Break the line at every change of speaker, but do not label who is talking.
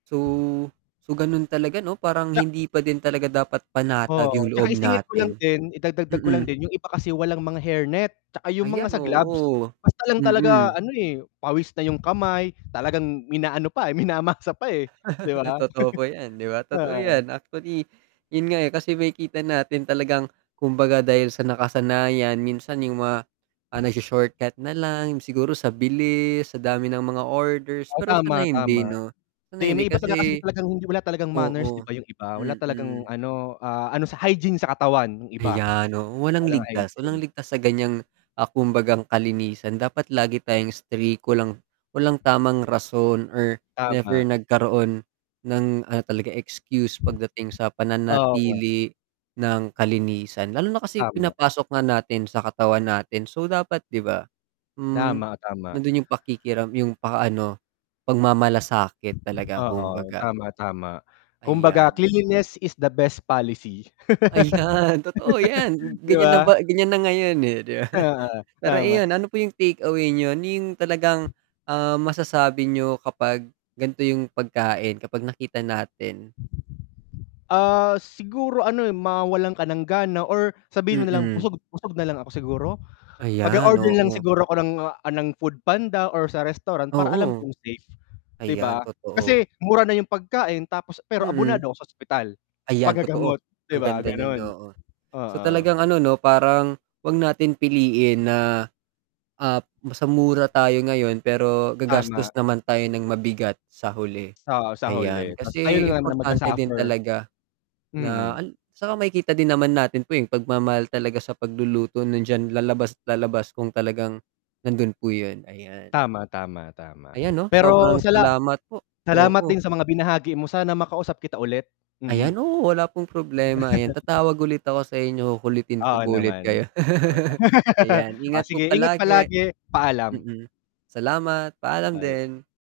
So so ganun talaga, 'no? Parang
Tsa
hindi pa din talaga dapat panatag yung
Oo,
loob
'tsaka isingit ko lang
natin.
din, idadagdag ko lang
Mm.
din yung iba kasi walang mga hair net, 'tsaka yung mga
Ayan,
sa gloves,
oo.
basta lang talaga
Mm.
ano, eh, pawis na yung kamay, talagang mina ano pa, minamasa pa, eh, 'di ba.
Totoo po 'yan, 'di ba? Totoo
Oo.
'yan. Actually, yun nga, eh, kasi makikita natin talagang, kumbaga dahil sa nakasanayan, minsan yung mga, ah, nagsho-shortcut na lang siguro sa bilis, sa dami ng mga orders,
Oh,
pero sana
tama,
hindi
tama,
'no, sana
'di
hindi
may iba talaga kasing
kasi
talagang wala talagang manners, 'di
oo,
ba, yung iba wala talagang
mm.
ano, ah, ano sa hygiene sa katawan yung iba,
Ayan, oo, walang
walang
ligtas, walang
hygiene.
ligtas sa ganiyang, ah, kumbagang kalinisan dapat lagi tayong strict, walang walang tamang rason or never
Tama.
nagkaroon ng ano talaga excuse pagdating sa
Oo.
pananatili ng kalinisan, lalo na kasi
Tama.
pinapasok nga natin sa katawan natin, so, dapat 'di ba. Hmm,
Tama, tama.
nandun yung pakikiram yung pa ano pagmamalasakit talaga,
Oo,
kumbaga.
tama, tama. Kumbaga,
Ayan.
cleanliness is the best policy.
Ayan totoo 'yan,
'Di
ganiyan na
ba?
ba ganiyan na ngayon, eh, 'di ba,
Oo,
pero
tama.
ayon ano po yung take away niyo yung talagang, ah, masasabi niyo kapag ganito yung pagkain, kapag nakita natin.
Ah, siguro ano mawalan ka ng gana or sabihin mo nalang
Mm.
busog busog nalang ako siguro,
Ayan,
mag-o-order na lang
oo.
siguro ako ng, ah, ng Food Panda or sa restaurant, para alam
Oo.
kong safe, 'di
Ayan
ba,
totoo.
kasi mura na yung pagkain tapos pero
Mm.
abonado ako sa ospital, sa
Ayan totoo,
pag-gagamot, 'di
ang
ba?
ganda nun,
Ganun,
oo. So,
oo.
talagang ano, 'no, parang 'wag natin piliin na, ah, sa mura tayo ngayon pero gagastos
Tama.
naman tayo ng mabigat sa huli,
Oo sa
ayan.
huli, ta's kayo
Kasi
lang naman ang
importante din
mag-su-suffer.
talaga na
Mm.
al 'saka makikita din naman natin po, eh, yung pagmamahal talaga sa pagluluto nandiyan lalabas at lalabas kung talagang nandun po yun, ayan.
Tama, tama, tama
Ayan, 'no, sobrang
pero sala
salamat po.
salamat
Oo.
din sa mga binahagi mo, sana makausap kita ulit.
Ayan.
Mm.
Oo, wala pong problema, ayan tatawag ulit ako sa inyo, kukulitin ko
Oo
po ulit kayo.
naman. Okey lang,
Ayan
oh,
ingat po
sige ingat
palagi.
palagi, paalam.
Mm, salamat paalam
Bye.
din.